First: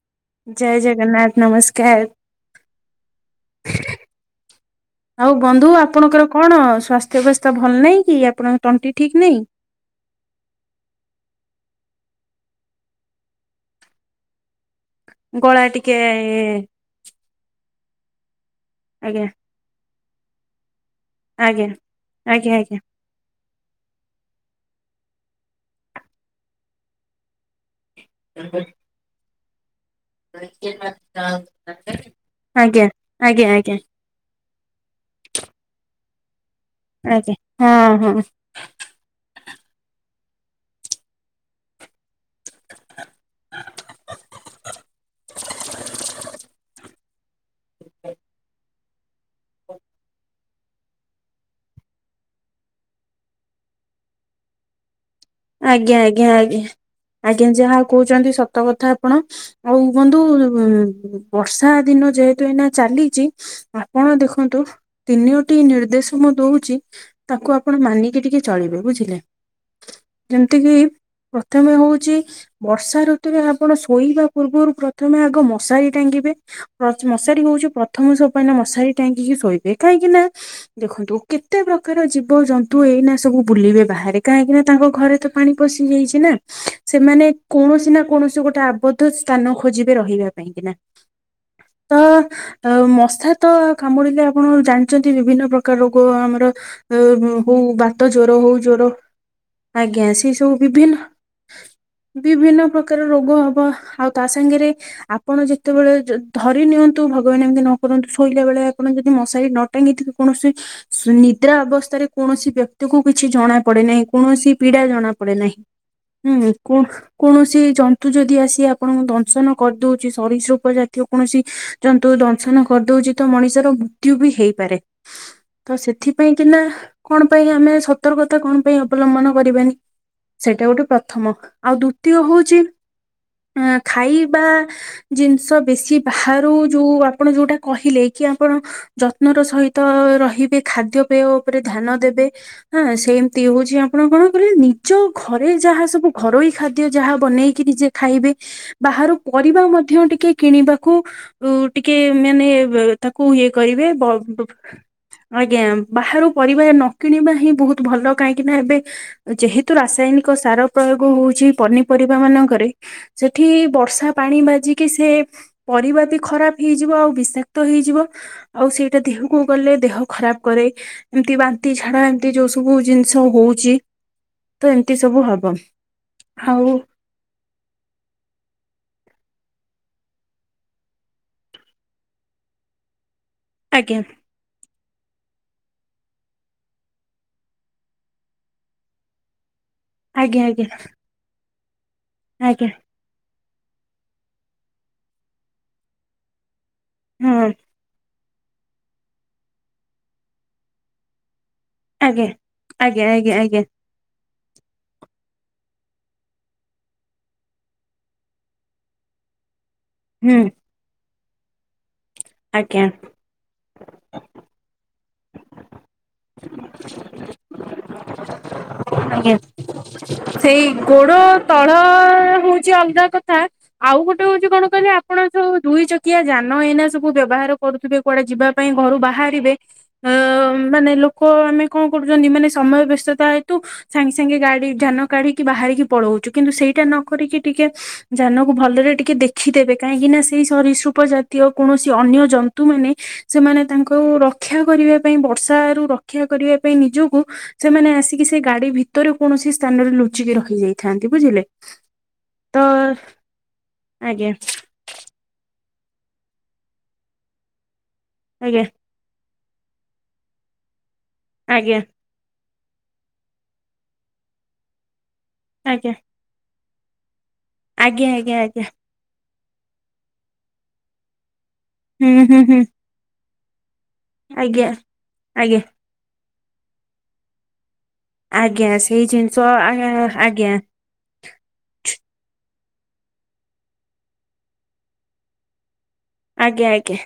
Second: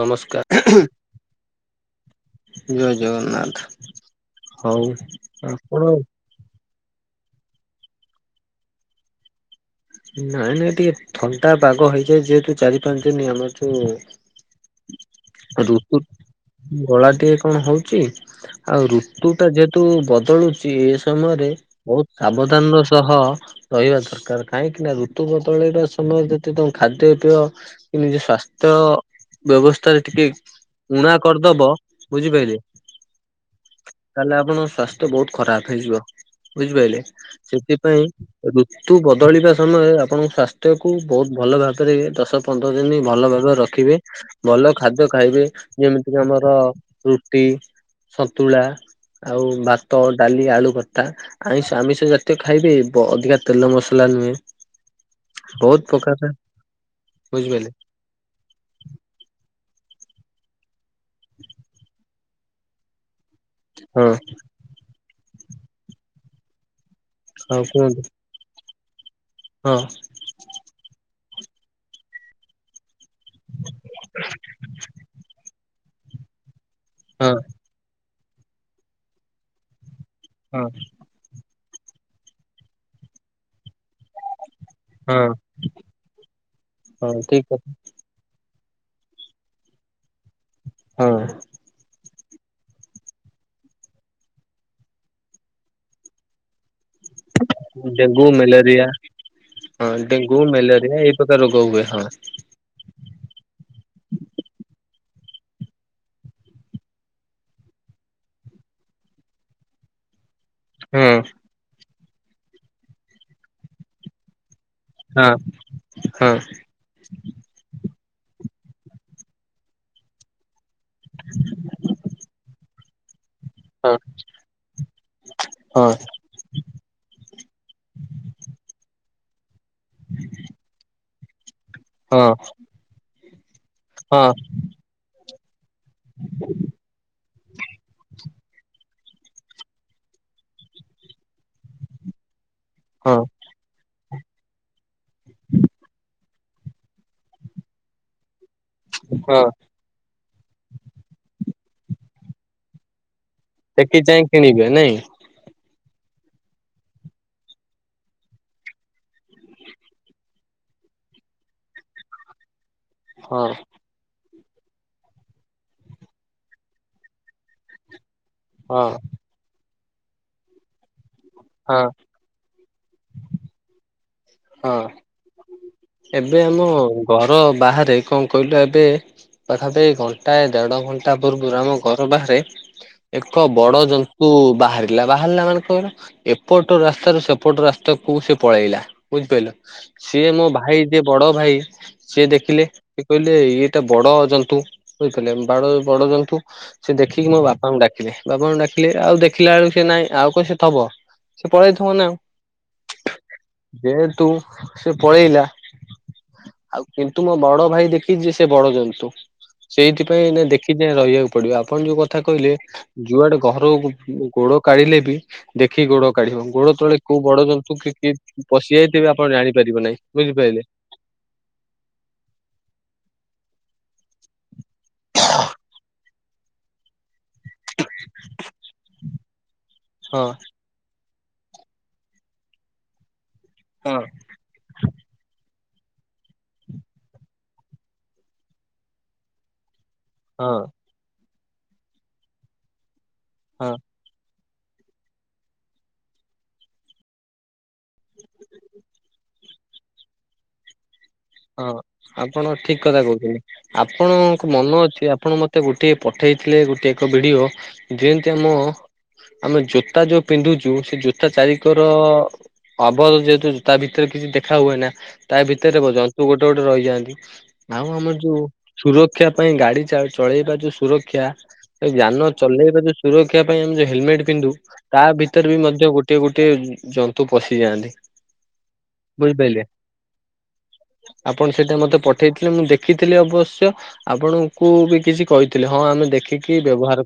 ନମସ୍କାର ଜୟ ଜଗନ୍ନାଥ ଜୟ ଜଗନ୍ନାଥ ନମସ୍କାର। ହଉ ଆଉ ବନ୍ଧୁ ଆପଣ ଆପଣଙ୍କର କଣ ସ୍ୱାସ୍ଥ୍ୟ ଅବସ୍ଥା ଭଲ ନାହିଁ କି ଆପଣଙ୍କ ତଣ୍ଟି ଠିକ୍ ନାହିଁ? ନାଇଁ ନାଇଁ ଟିକେ ଥଣ୍ଡା ପାଗ ହେଇଯାଏ ଯେହେତୁ ଚାରି ପାଞ୍ଚ ଦିନ ଆମ ତୁ ଗଳା ଟିକେ ଋତୁ ଗଳା ଟିକେ କଣ ହଉଛି। ଆଉ ଆଜ୍ଞା ଋତୁ ଟା ଯେହେତୁ ବଦଳୁଛି ଏ ସମୟରେ ଆଜ୍ଞା। ବହୁତ ଆଜ୍ଞା ସାବଧାନ ର ଆଜ୍ଞା ସହ ରହିବା ଦରକାର। କାହିଁକି ନା ଋତୁ ବଦଳେଇବା ସମୟରେ ଯେତେ ତମ ଖାଦ୍ୟ ପେୟ କି ନିଜ ସ୍ୱାସ୍ଥ୍ୟ ବ୍ୟବସ୍ଥାରେ ଟିକେ ଉଣା କରିଦବ ବୁଝିପାଇଲେ? ଆଜ୍ଞା ଆଜ୍ଞା ଆଜ୍ଞା ତାହେଲେ ଆପଣ ସ୍ୱାସ୍ଥ୍ୟ ବହୁତ ଖରାପ ହେଇଯିବ ବୁଝିପାଇଲେ ଆଜ୍ଞା ସେଥିପାଇଁ ହଁ ହଁ ଋ ତୁ ବଦଳିବା ସମୟରେ ଆପଣଙ୍କ ସ୍ୱାସ୍ଥ୍ୟକୁ ବହୁତ ଭଲ ଭାବରେ ଦଶ ଦଶ ପନ୍ଦର ଦିନ ଭଲ ଭାବରେ ରଖିବେ ଭଲ ଖାଦ୍ୟ ଖାଇବେ ଯେମିତି କି ଆମର ର ରୁଟି ସନ୍ତୁଳା, ଆଉ ଭାତ ଡାଲି ଆଳୁ ଖଟା ଆଇଁସ ଆମିଷ ଜାତୀୟ ଖାଇବେ ବ ଅଧିକା ତେଲ ମସ ପଲାନମେ [inaudible] ଆଜ୍ଞା ଆଜ୍ଞା ଆଜ୍ଞା ଆଜ୍ଞା ବୁଝିପାରିଲେ ଯାହାଉ କହୁଛନ୍ତି ସତ କଥା ଆପଣ ଆଉ ବନ୍ଧୁ ଉ ବର୍ଷା ଦିନ ଯେହେତୁ ତୁ ଏଇନା ଚାଲିଛି ହଁ ଆପଣ ଦେଖନ୍ତୁ ତିନିଓଟି ନିର୍ଦ୍ଦେଶ ମୁଁ ଦଉଛି ତାକୁ ହଁ ଆପଣ କୁହନ୍ତୁ ମାନିକି ଟିକେ ଚଳିବେ ବୁଝିଲେ? ହଁ। ଯେମିତି କିି ପ୍ରଥମେ ହଉଛି ବର୍ଷା ଋତୁ ତୁରେ ଆପଣ ଶୋଇବା ପୂର୍ବରୁ ପ୍ରଥମେ ଆଗ ମଶାରୀ ଟାଙ୍ଗିବେ ପ୍ରଞ୍ଚ୍ ହଁ ମଶାରୀ ହଉଚି ପ୍ର ପ୍ରଥମ ସୋପାନ ମଶାରୀ ଟାଙ୍ଗିକି ଶୋଇବେ କାହିଁକି ନା ହଁ ଦେଖନ୍ତୁ କେତେ ପ୍ରକାର ଜୀବ ଜନ୍ତୁ ଏଇନା ସବୁ ବୁଲିବେ ବାହାରେ କାହିଁକି ନା ତାଙ୍କ ଘରେ ହଁ ତ ପାଣି ପଶି ଯାଇଛି ନା ହଁ ସେମାନେ ଠିକ କୌଣସି ନା କୌଣସି ଗୋଟେ ଆବଦ୍ ସ୍ଥାନ ଖୋଜିବେ ରହିବା ପାଇଁ କି ନା କଥା। ତ ଆଉ ମଶା ତ କାମୁଡିଲେ ଆପଣ ଜାଣିଛନ୍ତି ବିଭିନ୍ନ ପ୍ରକାର ରୋଗ ଆମର ହଉ ହଁ ବାଟ ଡେଙ୍ଗୁ ଜର ହଉ ମ୍ୟାଲେରିଆ ଜର ହଁ ଆଜ୍ଞା ସେ ଡେଙ୍ଗୁ ସବୁ ମ୍ୟାଲେରିଆ ବିଭିନ୍ନ ଏଇ ପ୍ରକାର ରୋଗ ହୁଏ ହଁ ବିଭିନ୍ନ ପ୍ର କାର ରୋଗ ହବ ଆଉ ତା ସାଙ୍ଗରେ ଆପଣ ଯେତେବେଳେ ଧରି ନିଅନ୍ତୁ ଭଗବାନ ଏମିତି ନ କରନ୍ତୁ ଶୋଇଲା ବେଳେ ଆପଣ ଯଦି ମଶାରୀ ନ ଟାଙ୍ଗୀ ତେ କୌଣସି ହଁ ନିଦ୍ରା ଅବସ୍ଥାରେ କୌଣସି ବ୍ୟକ୍ତି କୁ କିଛି ଜଣା ପଡେ ନାହିଁ କୌଣସି ପୀଡା ଜ ତା ହଁ ପଡେ ନାହିଁ ହଁ ହୁଁ। କୌଣସି ଜନ୍ତୁ ଯଦି ଆସି ଆପଣଙ୍କୁ ଦଂଶନ କରିଦଉଛି ସରିସୃପ ଜାତି କୌଣସି ଜନ୍ତୁ ଦଂଶନ କରିଦଉଛି। ତ ମଣିଷର ହଁ। ମୃତ୍ୟୁ ବି ହେଇପାରେ ତ ହଁ ସେଥି ପାଇଁ କିନା କଣ ପାଇଁ ଆମେ ସତର୍କତା କଣ ପାଇଁ ଅବଲମ୍ବନ କରିବାନି ସେଇଟା ଗୋଟେ ପ୍ରଥମ ଆଉ ହଁ ଦ୍ଵିତୀୟ ହଉଛି ହଁ ଖାଇବା ଜିନିଷ ବେଶୀ ବାହାରୁ ଯୋଉ ଆପଣ ଯୋଉଟା କହିଲେ କି ଆପଣ ଯତ୍ନ ର ସହିତ ରହିବେ ଖାଦ୍ୟପେୟ ଉପରେ ଧ୍ୟାନ ଦେବେ ହଁ ସେମତି ହଉଛି। ଆପଣ କଣ କରିବେ ନିଜ ଘରେ ଯାହା ସବୁ ଘରୋଇ ଖାଦ୍ୟ ବାନେଇକି ନିଜେ ଖାଇବେ ବାହାରୁ ହଁ ପରିବା ମଧ୍ୟ ଟିକେ କିଣିବାକୁ ଟିକେ ମାନେ ତାକୁ ଇଏ କରିବେ ସେଠି ବ ଯାଇ କିଣିବେ ନାଇଁ ଆଜ୍ଞା ବାହାରୁ ପରିବା ନ କିଣିବା ହିଁ ବହୁତ ଭଲ କାହିଁକି ନା ଏବେ ଯେହେତୁ ରାସାୟନିକ ସାର ପ୍ରୟୋଗ ହଉଛି ପନିପରିବା ମାନଙ୍କରେ ହଁ ସେଠି ବର୍ଷା ପାଣି ବାଜିକି ସେ ପରିବା ବି ଖରାପ ହେଇଯିବ ଆଉ ବିଷାକ୍ତ ହେଇଯିବ। ଆଉ ହଁ ସେଇଟା ଦେହକୁ ଗଲେ ଦେହ ଖରାପ କରେ ଏମିତି ବାନ୍ତି ହଁ ଝାଡା ଟି ଏ ଯୋଉ ସବୁ ଜିନିଷ ହଉଛି। ତ ହଁ ଏମିତି ସବୁ ହବ ଏବେ ଆମ ଆଉ ଘର ବାହାରେ କଣ କହିଲ ଏବେ ପାଖ ପାଖି ଘଣ୍ଟାଏ ଦେଢ ଘଣ୍ଟା ପୂର୍ବରୁ ଆମ ଘର ବାହାରେ ଏକ ବଡ ଆଜ୍ଞା ଜନ୍ତୁ ବାହାରେ ଲା ବାହାରିଲା ମାନଙ୍କର ଏପଟ ରାସ୍ତାରୁ ସେପଟ ରାସ୍ତା କୁ ପଳେଇଲା। ବୁଝିପାରିଲ ସିଏ ଆଜ୍ଞା ମୋ ଆଜ୍ଞା ଭାଇ ଯିଏ ବଡ ଭାଇ ସିଏ ଦେଖିଲେ ଆଜ୍ଞା ସେ କହିଲେ ଇଏଟା ବଡ ଜନ୍ତୁ ବୁଝିପାରିଲେ ବ ବଡଜନ୍ତୁ। ସେ ଦେଖିକି ମୋ ହଁ ବାପାଙ୍କୁ ଡାକିଲେ ବାପା ଙ୍କୁ ଡାକିଲେ ଆଉ ଦେଖିଲା ବେଳକୁ ସେ ନାଇଁ ଆଉ କଣ ସେ ଥବ। ସେ ପଳେଇଥିବ ନା ଆଉ। ଆଜ୍ଞା ଆଜ୍ଞା ଆଜ୍ଞା ଆଜ୍ଞା। ଯେହେତୁ ସେ ପଳେଇଲା ଆଉ କିନ୍ତୁ ମୋ ବଡ ଭାଇ ଦେଖିଚି ସେ ବଡ ଜନ୍ତୁ। ସେଇଥିପାଇଁ ହୁଁ ଏଇନା ଦେଖି ଚାହିଁ ରହିଆକୁ ପଡିବ। ଆପଣ ଯୋଉ କଥା କଇଲେ ଆଜ୍ଞା ଯୁଆଡେ ଗହରୋଉ ଗୋଡୋ କାଢିଲେ ବି ଦେଖିକି ଗୋଡ କାଢିବ ଗୋଡୋ ତଳେ କୋଉ ବଡ ଜନ୍ତୁ କି କିଏ ପଶିଯାଇଥିବେ ଆପଣ ଆଜ୍ଞା ଜାଣିପାରିବ ନାହିଁ ବୁଝିପାଇଲେ। ସେଇ ଗୋଡ ତଳ ହୋଉଚି ଅଲଗା କଥା। ଆଉ ଗୋଟେ ହୋଉଚି କଣ କହିଲେ ଆପଣ ସବୁ ଦୁଇ ଚକିଆ ଯାନ ଏଇନା ସବୁ ବ୍ୟବହାର କରୁଥିବେ କୁଆଡେ ଯିବା ପାଇଁ ଘରୁ ବାହାରିବେ ହଁ ମାନେ ଲୋ କୋ ଆମେ ଙ୍କ କରୁଛନ୍ତି ମାନେ ସମୟ ବ୍ୟସ୍ତତା ହେତୁ ହଁ ସାଙ୍ଗେ ସାଙ୍ଗେ ଗାଡି ଯାନ କାଢିକି ବାହାରିକି ପଳଉଚୁ କିନ୍ତୁ ସେଇଟା ନ କରିକି ଟିକେ ଯାନକୁ ଭଲରେ ଟିକେ ଦେଖିଦେବେ କାହିଁକି ନା ସେ ସେଇ ହଁ ସରିସୃପ ଜାତୀୟ କୌଣସି ଅନ୍ୟ ଜନ୍ତୁ ମାନେ ସେମାନେ ହଁ ତାଙ୍କ ହୁଁ ରକ୍ଷା କରିବା ପାଇଁ ବର୍ଷାରୁ ରକ୍ଷା କରିବା ପାଇଁ ନିଜକୁ ସେମାନେ ଆସିକି ସେ ଗାଡି ଭିତରେ କୌଣସି ସ୍ଥାନରେ ଲୁଚିକି ରଖି ଯାଇଥାନ୍ତି ବୁଝିଲେ। ହଁ, ଆପଣ ତ ଠିକ କଥା କୋଉଚନ୍ତି। ଆଜ୍ଞା ଆପଣଙ୍କ ମନ ଅଛି ଆପଣ ମତ- ମତେ ଗୋଟିଏ ପଠେଇଥିଲେ ଗୋଟେ ଏକ ଭିଡିଓ ଜେନ୍ତି ଆମ ଆଜ୍ଞା ଆମେ ଜୋତା ଯୋଉ ପିନ୍ଧୁଛୁ ସେ ଜୋତା ଚାରିିକର ଆଜ୍ଞା ଆବଦ୍ଧ ଯେହେତୁ ତା ଭିତରେ କିଛି ଦେଖା ହୁଏ ନା। ତା ଭିତେରେ ଆଜ୍ଞା ବୁ ଗୋଟେ, ଗୋଟେ ରହିଯାନ୍ତି। ଆଉ ଆଜ୍ଞା ଆମର ଆଜ୍ଞା ଯୋଉ ଆଜ୍ଞା ସୁର ରକ୍ଷା ପାଇଁ ଗାଡି ଚଳେଇବା ଯୋଉ ସୁରକ୍ଷା ହୁଁ ଜାନ ହୁଁ ହୁଁ ଚଲେଇବା ବି ସୁରକ୍ଷା ପାଇଁ ଆମ ଯଉ ହେଲମେଟ୍ ପିନ୍ଧୁ ଆଜ୍ଞା ତା ଭିତରେ ଆଜ୍ଞା ବି ମଧ୍ୟ ଗୋଟ ଗୋଟିଏ, ଗୋଟିଏ ଜନ୍ତୁ ପଶିଯାଆନ୍ତି। ଆଜ୍ଞା। ସେଇ ଜିନିଷ ବୁଝିପାରିଲେ। ଆଇଁ ଆଇଁ ଆଁ ଅଜ୍ଞା। ଆପଣ ସେଇଟା ମତେ ପଠେଇଥିଲେ ମୁଁ ଦେଖିଥିଲି ଅବଶ୍ୟ ଆପଣଙ୍କୁ ବି କିଛି କହିଥିଲେ। ହଁ, ଆମେ ଦେଖ ଆଜ୍ଞା, ଆଜ୍ଞା।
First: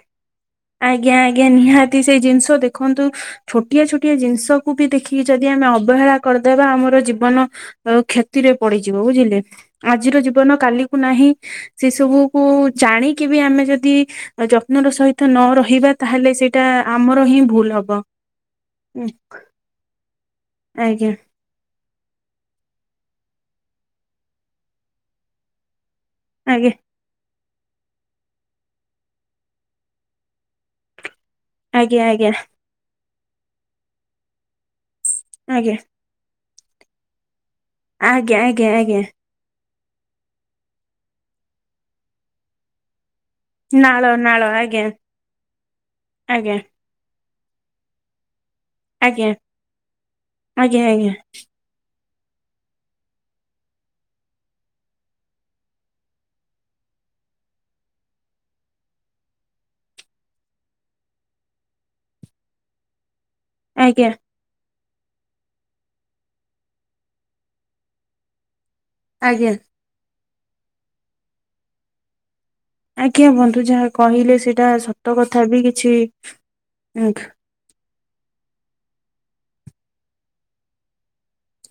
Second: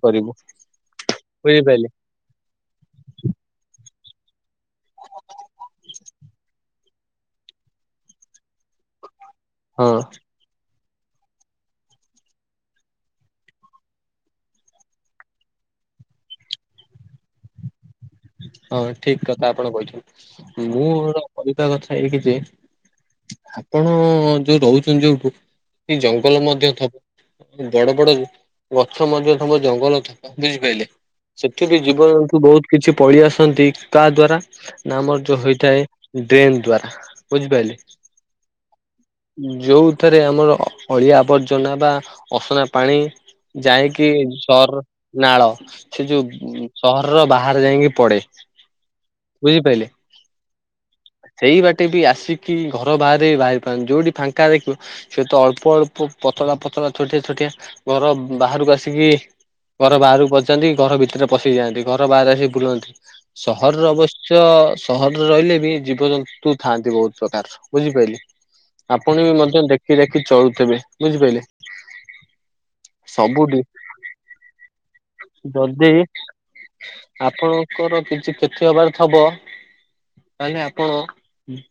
ଆଜ୍ଞା, ଆଜ୍ଞା ବୁଝିପାରିଲେ। ନିହାତି ସେଇ ଜିନଷ ଦେଖ ଦେଖନ୍ତୁ ଛୋଟିଆ ଛୋଟିଆ ଜିନଷକୁ ବି ଦେଖିକି ଯେଦି ଆମେ ଅବହେଳା କରଦେବା ଆମର ଜୀବନ କ୍ଷେତିରେ ପଡିଯିବ ବୁଝିଲେ। ହଁ ଆଜିର ଜୀବନ କାଲିକୁୁ ନାହିଁ, ସେ ସବୁକୁ ଜାଣିକି ବି ଆମେ ଯଦି ଯଦି ଯତ୍ନର ସହିତ ନ ରହିବା ତାହେଲେ ସେଇଟା ଆମର ହିଁ ଭୁଲ ହବ। ହଁ ଉଁ, ଠିକ କଥା ଆପଣ କହୁଛନ୍ତି ଆଜ୍ଞା ମୁଁର କରିବାହିବା କଥା ଏଇକି ଯେ ଆପଣ ଯୋଉ ରହୁଛନ୍ତି ଯୋଉଠୁ ଯ ଜଙ୍ଗଲ ମଧ୍ୟ ଆଜ୍ଞା ଥବ ବଡ ବଡ ଗଛ ମଧ୍ୟ ଥବ ଜଙ୍ଗଲ ଥବ ବୁଝିପାରିଲେ। ସେଠି ବି ଆଜ୍ଞା ଆଜ୍ଞା ଜୀବଜନ୍ତୁ ବହୁତ କିଛି ପଳି ଆସନ୍ତି କାହା ଦ୍ଵାରା ନା ଆମର ଯୋଉ ଆଜ୍ଞା ହେଇଥାଏ ଡ୍ରେନ୍ ଦ୍ଵାରା ବୁଝିପାରିଲି। ଆଜ୍ଞା ଆଜ୍ଞା ଆଜ୍ଞା। ଯୋଉଥିରେ ଆମର ଅ ଅଳିଆ ଆବର୍ଜନା ବା ଅସନା ପାଣି ନାଳ ଯାଇକି ନାଳ ସହର ଆଜ୍ଞା ନାଳ ସେ ଆଜ୍ଞା ଯୋଉ ସହରର ବାହାରେ ଯାଇକି ପଡେ ଆଜ୍ଞା ବୁଝିପାରିଲେ ଆଜ୍ଞା ଆଜ୍ଞା ସେଇ ବାଟେ ବି ଆସି କି ଘର ବାହାରେ ବାହାରି ପାରୁନ୍ତିି ଯୋଉଠି ଫାଙ୍କା ଦେଖିବ ସେ ତ ଅଳ୍ପ ଅଳ୍ପ ପତଳା ପତଳା ଛୋଟିଆ ଛୋଟିଆ ଘର ବାହାରକୁ ଆସିକି ଘର ବାହାରକୁ ପଶିଯାଆନ୍ତି ଘର ଭିତରେ ପଶି ଯାଆନ୍ତି ଘର ବାହାରେ ଆସି ବୁଲନ୍ତି ସହରର ଆଜ୍ଞା ଅବସ୍ ଶ୍ୟ ସହରରେ ରହିଲେ ବି ଜୀବଜନ୍ତୁ ଥାଆନ୍ତି ବହୁତ ପ୍ରକାର ବୁଝିପାରିଲି? ଆପଣ ବି ଆଜ୍ଞା ମଧ୍ୟ ଦେଖି ଦେଖି ଚଳୁଥିବେ ବୁଝିପାରିଲେ? ଆଜ୍ଞା ସବୁଠି ବନ୍ଧୁ ଯାହା କହିଲେ ସେଇଟା ସତ କଥା ବି କିଛି ଙ୍କର କିଛି କ୍ଷତିହେବାର ଥବ ତାହେଲେ ଆପଣ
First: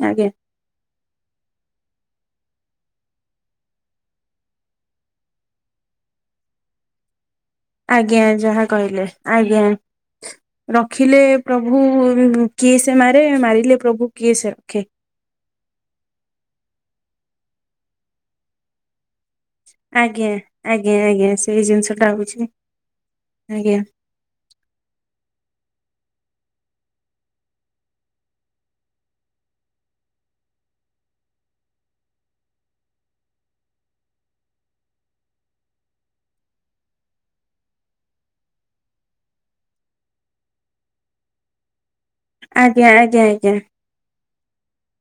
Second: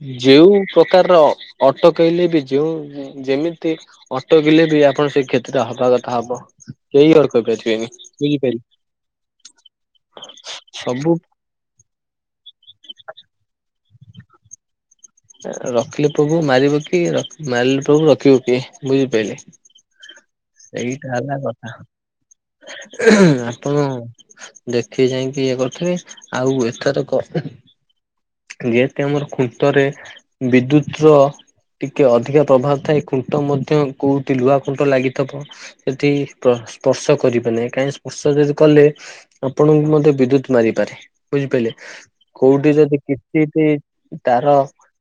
ଆଜ୍ଞା ଯେଉ ପ୍ରକାରର ଅଟକେଇଲେ ବି ଯେଉଁ ଯେମିତି ଅଟକିଲେ ବି ଆପଣ ସେ କ୍ଷତିରେ ହବା କଥା ହବ କେହି ଅଟ-କହିପାରିବେ ଆଜ୍ଞା ଯାହା କହିଲେ ଆଜ୍ଞା ସବୁ ରଖିଲେ ପ୍ରଭୁ କିଏ ସେ ମାରେ ମାରିଲେ ପ୍ରଭୁ କିଏ ସେ ରଖେ। ରଖିଲେ ପ୍ରଭୁ ମାରିବ କିଏ, ମାରିଲେ ପ୍ରଭୁ ରଖିବ କିଏ ବୁଝିପାରିଲି? ଆଜ୍ଞା ଆଜ୍ଞା ସେଇଟା ଆଜ୍ଞା ହେଲା ସେଇ ଜିନିଷ ଟା ହଉଛି କଥା ଆଜ୍ଞା ଆପଣ ଦେଖି ଯାଇକି ଇଏ କରିଥିବେ ଆଉ ଏଥରକ ଯେହେତୁ ଆମର ଖୁଣ୍ଟରେ ବିଦ୍ୟୁତ ର ଟିକେ ଅଧିକା ପ୍ରଭାବ ଥାଏ ଖୁଣ୍ଟ ମଧ୍ୟ କୋଉଠି ଲୁହା ଖୁଣ୍ଟ ଲାଗିଥିବ ସେଠି ସ୍ପର୍ଶ କରିବେ ନାହିଁ କାହିଁକି ସ୍ପର୍ଶ ଯଦି କଲେ ଆପଣଙ୍କୁ ମଧ୍ୟ ବିଦ୍ୟୁତ ମାରିପାରେ ବୁଝିପାରିଲେ କୋଉଠି ଆଜ୍ଞା ଯଦି ଆଜ୍ଞା କିଛି ଆଜ୍ଞା। ବି ତାର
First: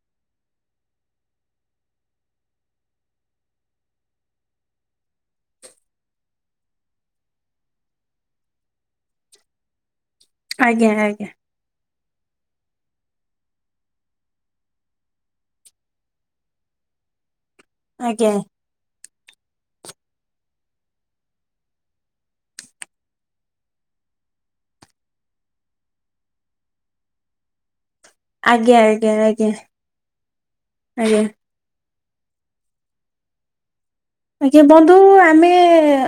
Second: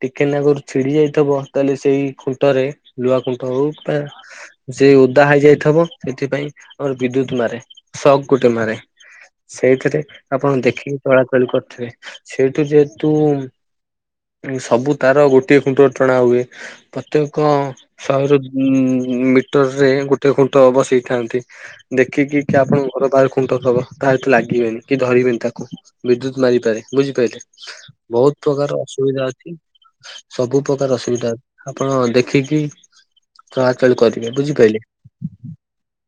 ଟିକେ ନାଗରୁ ଛିଡି ଯାଇଥିବ ତାହେଲେ ସେଇ ଖୁଣ୍ଟରେ ଲୁହା ଖୁଣ୍ଟ ହଉ ଯେ ଓଦା ହେଇ ଯାଇଥିବ ସେଥିପାଇଁ ଆମର ବିଦ୍ୟୁତ ମାରେ ସକ୍ ଗୋଟେ ମାରେ ସେଇଥିରେ ଆପଣ ଆଜ୍ଞା ଦେଖିକି ଆଜ୍ଞା ଚଳାଚଳି କରିଥିବେ ସେଇଠୁ ଯେହେତୁ ସବୁ ତାର ଗୋଟିଏ ଖୁଣ୍ଟୁ ଅ ଟଣା ହୁଏ ପ୍ରତ୍ୟେକ ଆଜ୍ଞା ଶହେରୁ ଉଁ ମିଟର ରେ ଗୋଟେ ଖୁଣ୍ଟ ବସେଇଥାନ୍ତି। ଦେଖିକି କି ଆପଣଙ୍କ ଘର ବାହାରେ କଣ ତରବ ତାତେ ଲାଗିବେନି କି ଧରିବେନି ତାକୁ ବିଦ୍ୟୁତ ମାରିପାରେ ବୁଝିପାରିଲେ। ବହୁତ ପ୍ରକାର ଆଜ୍ଞା ଆଜ୍ଞା ଅସୁବିଧା ଆଜ୍ଞା ଅଛି ସବୁ ପ୍ରକାର ଆଜ୍ଞା। ଅସୁବିଧା ଅ ଆପଣ ଦେଖିକି ଚଳାଚଳି କରିବେ। ଆଜ୍ଞା ବୁଝିପାରିଲେ ବନ୍ଧୁ ଆମେ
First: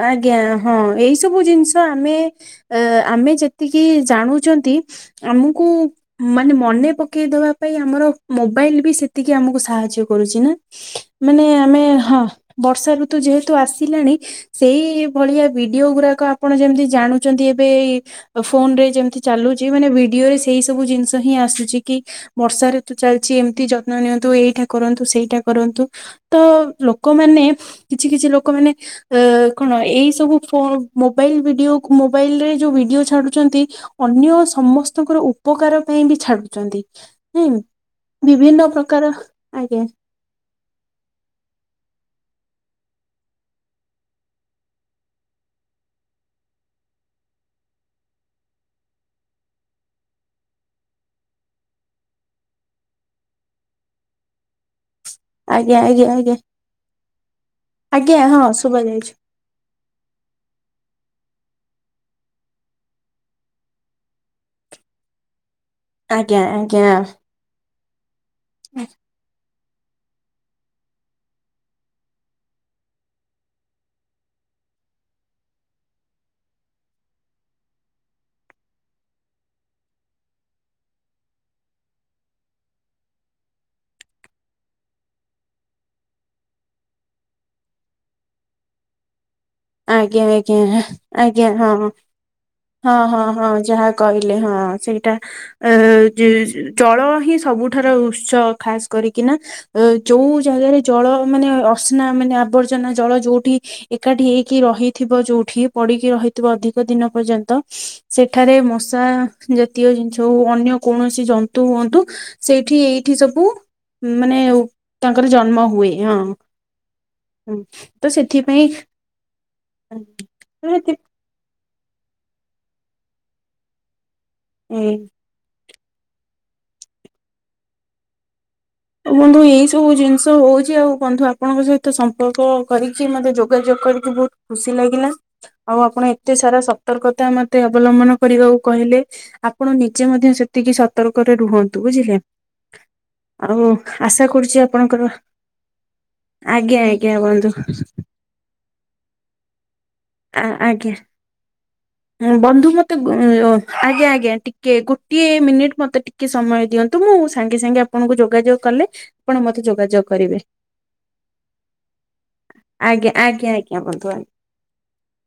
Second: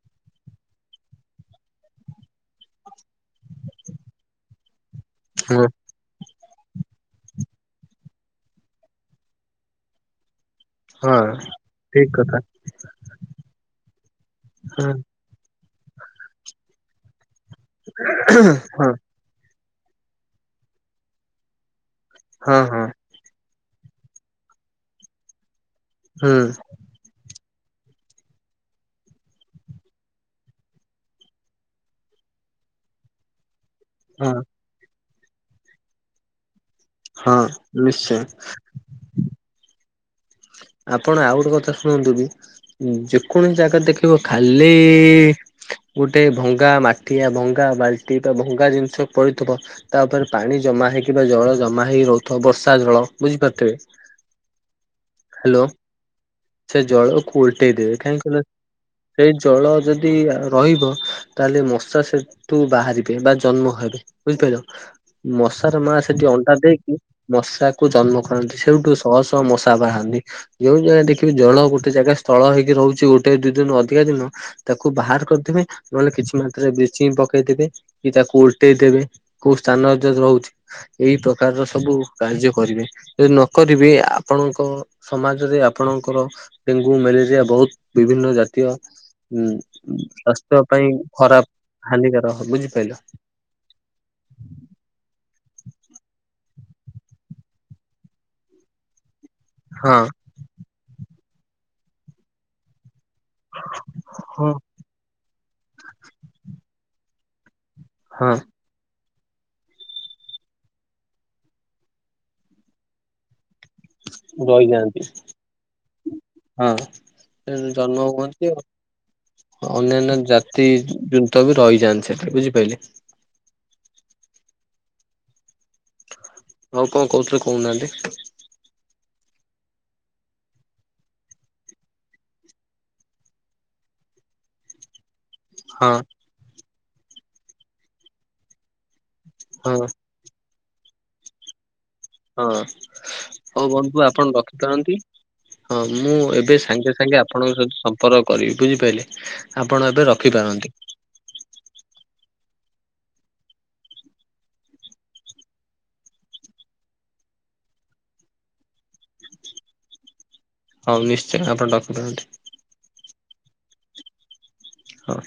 ଆଜ୍ଞା ହଁ ଏଇ ସବୁ ଜିନିଷ ଆମେ ଅ ଆମେ ଯେତିକି ଜାଣୁଛନ୍ତି ଆମକୁ। ହଁ। ମାନେ ମନେ ପକେଇଦବା ପାଇଁ ଆମର ମୋବାଇଲ ବି ସେତିକି ଆମକୁ ସାହାଯ୍ୟ କରୁଛି ନା ହଁ ମାନେ ଆମେ ଠିକ ହଁ କଥା ବର୍ଷା ଋତୁ ଯେହେତୁ ଆସିଲାଣି ହଁ ସେଇ ଭଳିଆ ଭିଡିଓ ଗୁଡାକ ଆପଣ ଯେମତି ଜାଣୁ ନ୍ତି ଏବେ ଏ ଫୋନରେ ହଁ ଯେମିତି ଚାଲୁଛି ମାନେ ଭିଡିଓ ରେ ସେଇ ସବୁ ଜିନିଷ ହିଁ ଆସୁଛି କି ହଁ ବର୍ଷାାରେ ହଁ ତ ଚାଲିଛି ଏମତି ଯ ନିଅନ୍ତୁ ଏଇଟା କରନ୍ତୁ ସେଇଟା କରନ୍ତୁ ହୁଁ ତ ଲୋକମାନେ କିଛି କିଛି ଲୋକମାନେ ଅ କଣ ଏଇ ସବୁ ଫୋ ମୋବାଇଲ ଭିଡିଓ ମୋବାଇଲ ରେ ଯୋଉ ଭିଡିଓ ଛାଡୁଛନ୍ତି। ଅନ୍ୟ ହଁ। ସମସ୍ତଙ୍କର ଉପକାର ପାଇଁ ବି ଛାଡୁଛନ୍ତି। ହଁ ହୁଁ ନିଶ୍ଚୟ ବିଭିନ୍ନ ପ୍ରକାର ଆଜ୍ଞା। ଆପଣ ଆଉ ଗୋଟେ କଥା ଶୁଣନ୍ତୁ କି ଯେକୌଣସି ଜାଗା ଦେଖିବ ଖାଲି ଗୋଟେ ଭଙ୍ଗା ମାଠଆ ଭଙ୍ଗା ବାଲ୍ଟି ବା ଭଙ୍ଗା ଜିନିଷ ପଡିଥିବ। ତା ଉପରେ ପାଣି ଜମା ହେଇକି ବା ଜଳ ଜମା ହେଇକି ରହୁଥିବ ବର୍ଷା ଜଳ ବୁଝିପାରୁଥିବେ। ହାଲୋ ଆଜ୍ଞା ଆଜ୍ଞା ଆଜ୍ଞା। ସେ ଜଳକୁ ଓଲଟେଇ ଦେବେ ଆଜ୍ଞା କାହିଁ ହଁ କିଲ ଶୁଭା ଯାଉଛି। ସେଇ ଜଳ ଯଦି ରହିବ ତାହେଲେ ମଶା ସେ ତୁ ବାହାରିବେ ବା ଜନ୍ମ ହେବେ ବୁଝିପାରିଲ। ମଶାର ମା ସେଠି ଆଜ୍ଞା ଅଣ୍ଡା ଆଜ୍ଞା ଦେଇକି ମଶାକୁ ଜନ୍ମ କରନ୍ତି ସେଇଠୁ ଶହ ଶହ ମଶା ବାହାନ୍ତି ଯଉ ଜାଗା ଦେଖିବି ଜଳ ଗୋଟେ ଜାଗା ସ୍ଥଳ ହେଇକି ରହୁଛି ଗୋଟେ ଦି ଦିନ ଅଧିକା ଦିନ ତାକୁ ବାହାର କରିଦେବେ ନହେଲେ କିଛି ମାତ୍ରାରେ ବ୍ଲିଚିଙ୍ଗ ପକେଇଦବେ କି ତାକୁ ଓଲଟେଇଦବେ। କୋଉ ସ୍ଥାନ ଯ ରହୁଛି। ଏଇ ପ୍ରକାରର ସବୁ କାର୍ଯ୍ୟ କରିବେ ଯଦି ନ କରିବେ ଆପଣଙ୍କ ସମାଜରେ ଆପଣଙ୍କର ଡେଙ୍ଗୁ ମ୍ୟାଲେରିଆ ବହୁତ ବିଭିନ୍ନ ଜାତୀୟ ଉ ଆଜ୍ଞା ଆଜ୍ଞା ଆଜ୍ଞା ହଁ ହାନିକାର ବୁଝିପାରିଲ ହଁ ହଁ ହଁ ଯାହା କହିଲେ ହଁ ସେଇଟା ଜଳ ହିଁ ସବୁଠାରୁ ଉତ୍ସ ଖାସ କରିକିନା ହଁ ଯୋଉ ଜାଗାରେ ଜଳ ମାନେ ଅସ୍ନା ମାନେ ଆବର୍ଜନା ଜଳ ଯୋଉ ଠି ଏକାଠି ହଁ ହେଇକି ରହିଥିବ ଯୋଉଠି ପଡିକି ରହିଥିବ ଅଧିକ ଦିନ ପର୍ଯ୍ୟନ୍ତ। ହଁ ସେଠାରେ ମଶା ଜାତୀୟ ଜିନିଷ ହଉ ଅନ୍ୟ କୌଣସି ଜନ୍ତୁ ହୁଅନ୍ତୁ ସେଇଠି ଏଇଠି ସବୁ ମାନେ ରହିଯାଆନ୍ତି। ତାଙ୍କର ଜନ୍ମ ହୁଏ ହଁ ହଁ। ହୁଁ ସେ ଜନ୍ମ ତ ହୁଅନ୍ତି ସେଥିପାଇଁ ଅନ୍ୟାନ୍ୟ ଜାତି ଏତି ଜୁ ତ ବି ରହିଯାନ୍ତି ସେଠି ବୁଝିପାରିଲେ। ହୁଁ। ଆଉ କଣ କହୁଥିଲେ କହୁନାହାନ୍ତି? ବନ୍ଧୁ ଏଇ ସବୁ ଜିନିଷ ହଉଛି ଆଉ ବନ୍ଧୁ ଆପଣଙ୍କ ସହିତ ସମ୍ପର୍କ କରିକି ମତେ ଯୋଗାଯୋଗ କରିକି ବହୁତ ଖୁସି ଲାଗିଲା। ଆଉ ହଁ ଆପଣ ଏତେ ସାରା ସତର୍କତା ମତେ ଅବଲମ୍ବନ କରିବାକୁ କହିଲେ। ଆପଣ ହଁ ନିଜେ ମଧ୍ୟ ସେତିକି ସତର୍କ ରେ ରୁହନ୍ତୁ ବୁଝିଲେ? ହଁ ହଉ ଆଉ ବନ୍ଧୁ ଆଶା ଆପଣ କରୁଛି ରଖିଥାନ୍ତି। ଆପଣଙ୍କର ହଁ ମୁଁ ଏବେ ଆଜ୍ଞା ସାଙ୍ଗେ ଆଜ୍ଞା ସାଙ୍ଗେ ବନ୍ଧୁ ଆପଣଙ୍କ ସହିତ ସମ୍ପର୍କ କରିବି ବୁଝିପାଇଲେ? ଆପଣ ଏବେ ରଖ ଆଁ ଆଜ୍ଞା। ବନ୍ଧୁ ମତେ ଗୁଁ ଆଜ୍ଞା, ଆଜ୍ଞା ଟିକେ। ଗୋଟିଏ ମିନିଟ ମତେ ଟିକ କେ ସମୟ ଦିଅନ୍ତୁ। ମୁଁ ସାଙ୍ଗେ ସାଙ୍ଗେ ଆପଣଙ୍କୁ ଯୋଗାଯୋଗ କଲେ ଆପଣ ମତେ ଯୋଗାଯୋଗ କରିବେ। ହଉ ନିଶ୍ଚୟ ଆପଣ ରଖିଦନ୍ତୁ। ଆଜ୍ଞା, ଆଜ୍ଞା -ଆଜ୍ଞା ବନ୍ଧୁ ଆଜ୍ଞ ହଁ।